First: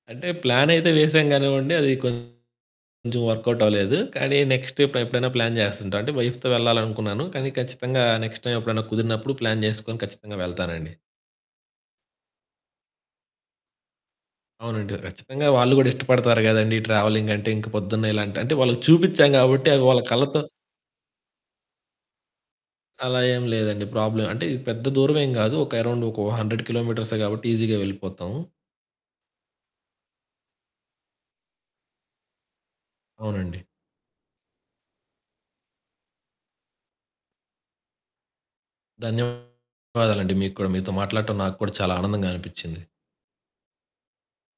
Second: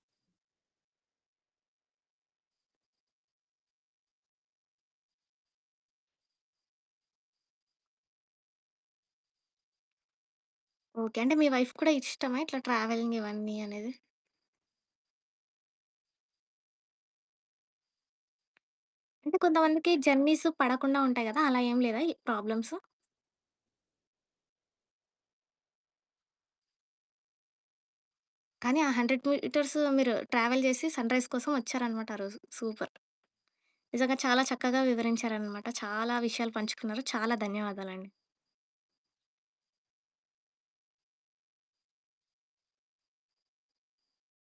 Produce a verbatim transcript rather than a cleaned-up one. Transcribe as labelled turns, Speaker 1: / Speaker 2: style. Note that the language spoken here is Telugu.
Speaker 1: అంటే, ప్లానయితే వేసాం గానివ్వండి. అదీ కొంచెం వర్కౌటవలేదు, కానీ నెక్స్ట్ ఎప్పు ఎప్పుడైనా ప్లాన్ జేస్తంటా అంటే, వైఫ్‌తో వెళ్లాలనుకున్నాను, కానీ ఖచ్చితంగా నెక్స్ట్ టైమెప్పుడన్నా కుదిరినప్పుడు ప్లాన్ జేసుకొని ఖచ్చితంగా వెళ్తానండి.
Speaker 2: ఓకే. అంటే, మీ వైఫ్‌కి కూడా ఇష్టమా ఇట్లా ట్రావెలిగ్ ఇవన్నీ అనేది?
Speaker 1: అవునండి. ఖచ్చితంగా వాళ్ళు గూడా ఇష్టపడతారు గదండీ! ట్రావెలింగంటే. ఇంక పొద్దున్న ఇలాంటి అంటే, వాళ్ళకి చూపిచ్చ్చాం
Speaker 2: అంటే,
Speaker 1: గాబట్టి, అవి
Speaker 2: కొంతమందికి
Speaker 1: వాళ్ళ కళ్ళతో
Speaker 2: జర్నీసు పడకుండా ఉంటాయి గదా! అలా ఏం లేదా ఈ ప్రాబ్లమ్సు?
Speaker 1: అలా ఏం లేదండి ప్రాబ్లమ్. అంటే, ఇది పెద్ద దూరవేం గాదు. ఒక అరౌండొకొ హండ్రెడ్ కిలోమీటర్సే గాబట్టి ఈజీగా వెళ్ళిపోతాము.
Speaker 2: కానీ, ఆ హండ్రెడ్ మీటర్స్ మీరు ట్రావెల్ జేసి సన్‌రైజ్ కోసం ఒచ్చారనమాట ఆరోజు. సూపర్.
Speaker 1: అవునండి.
Speaker 2: నిజంగా చాలా చక్కగా వివరించారనమాట. చాలా విషయాలు పంచుకున్నారు. చాలా ధన్యవాదాలండి.
Speaker 1: ధన్యవాదాలండి. మీకు కూడా. మీతో మాట్లాడటం నాకు కూడా చాలా ఆనందంగా అనిపిచ్చింది.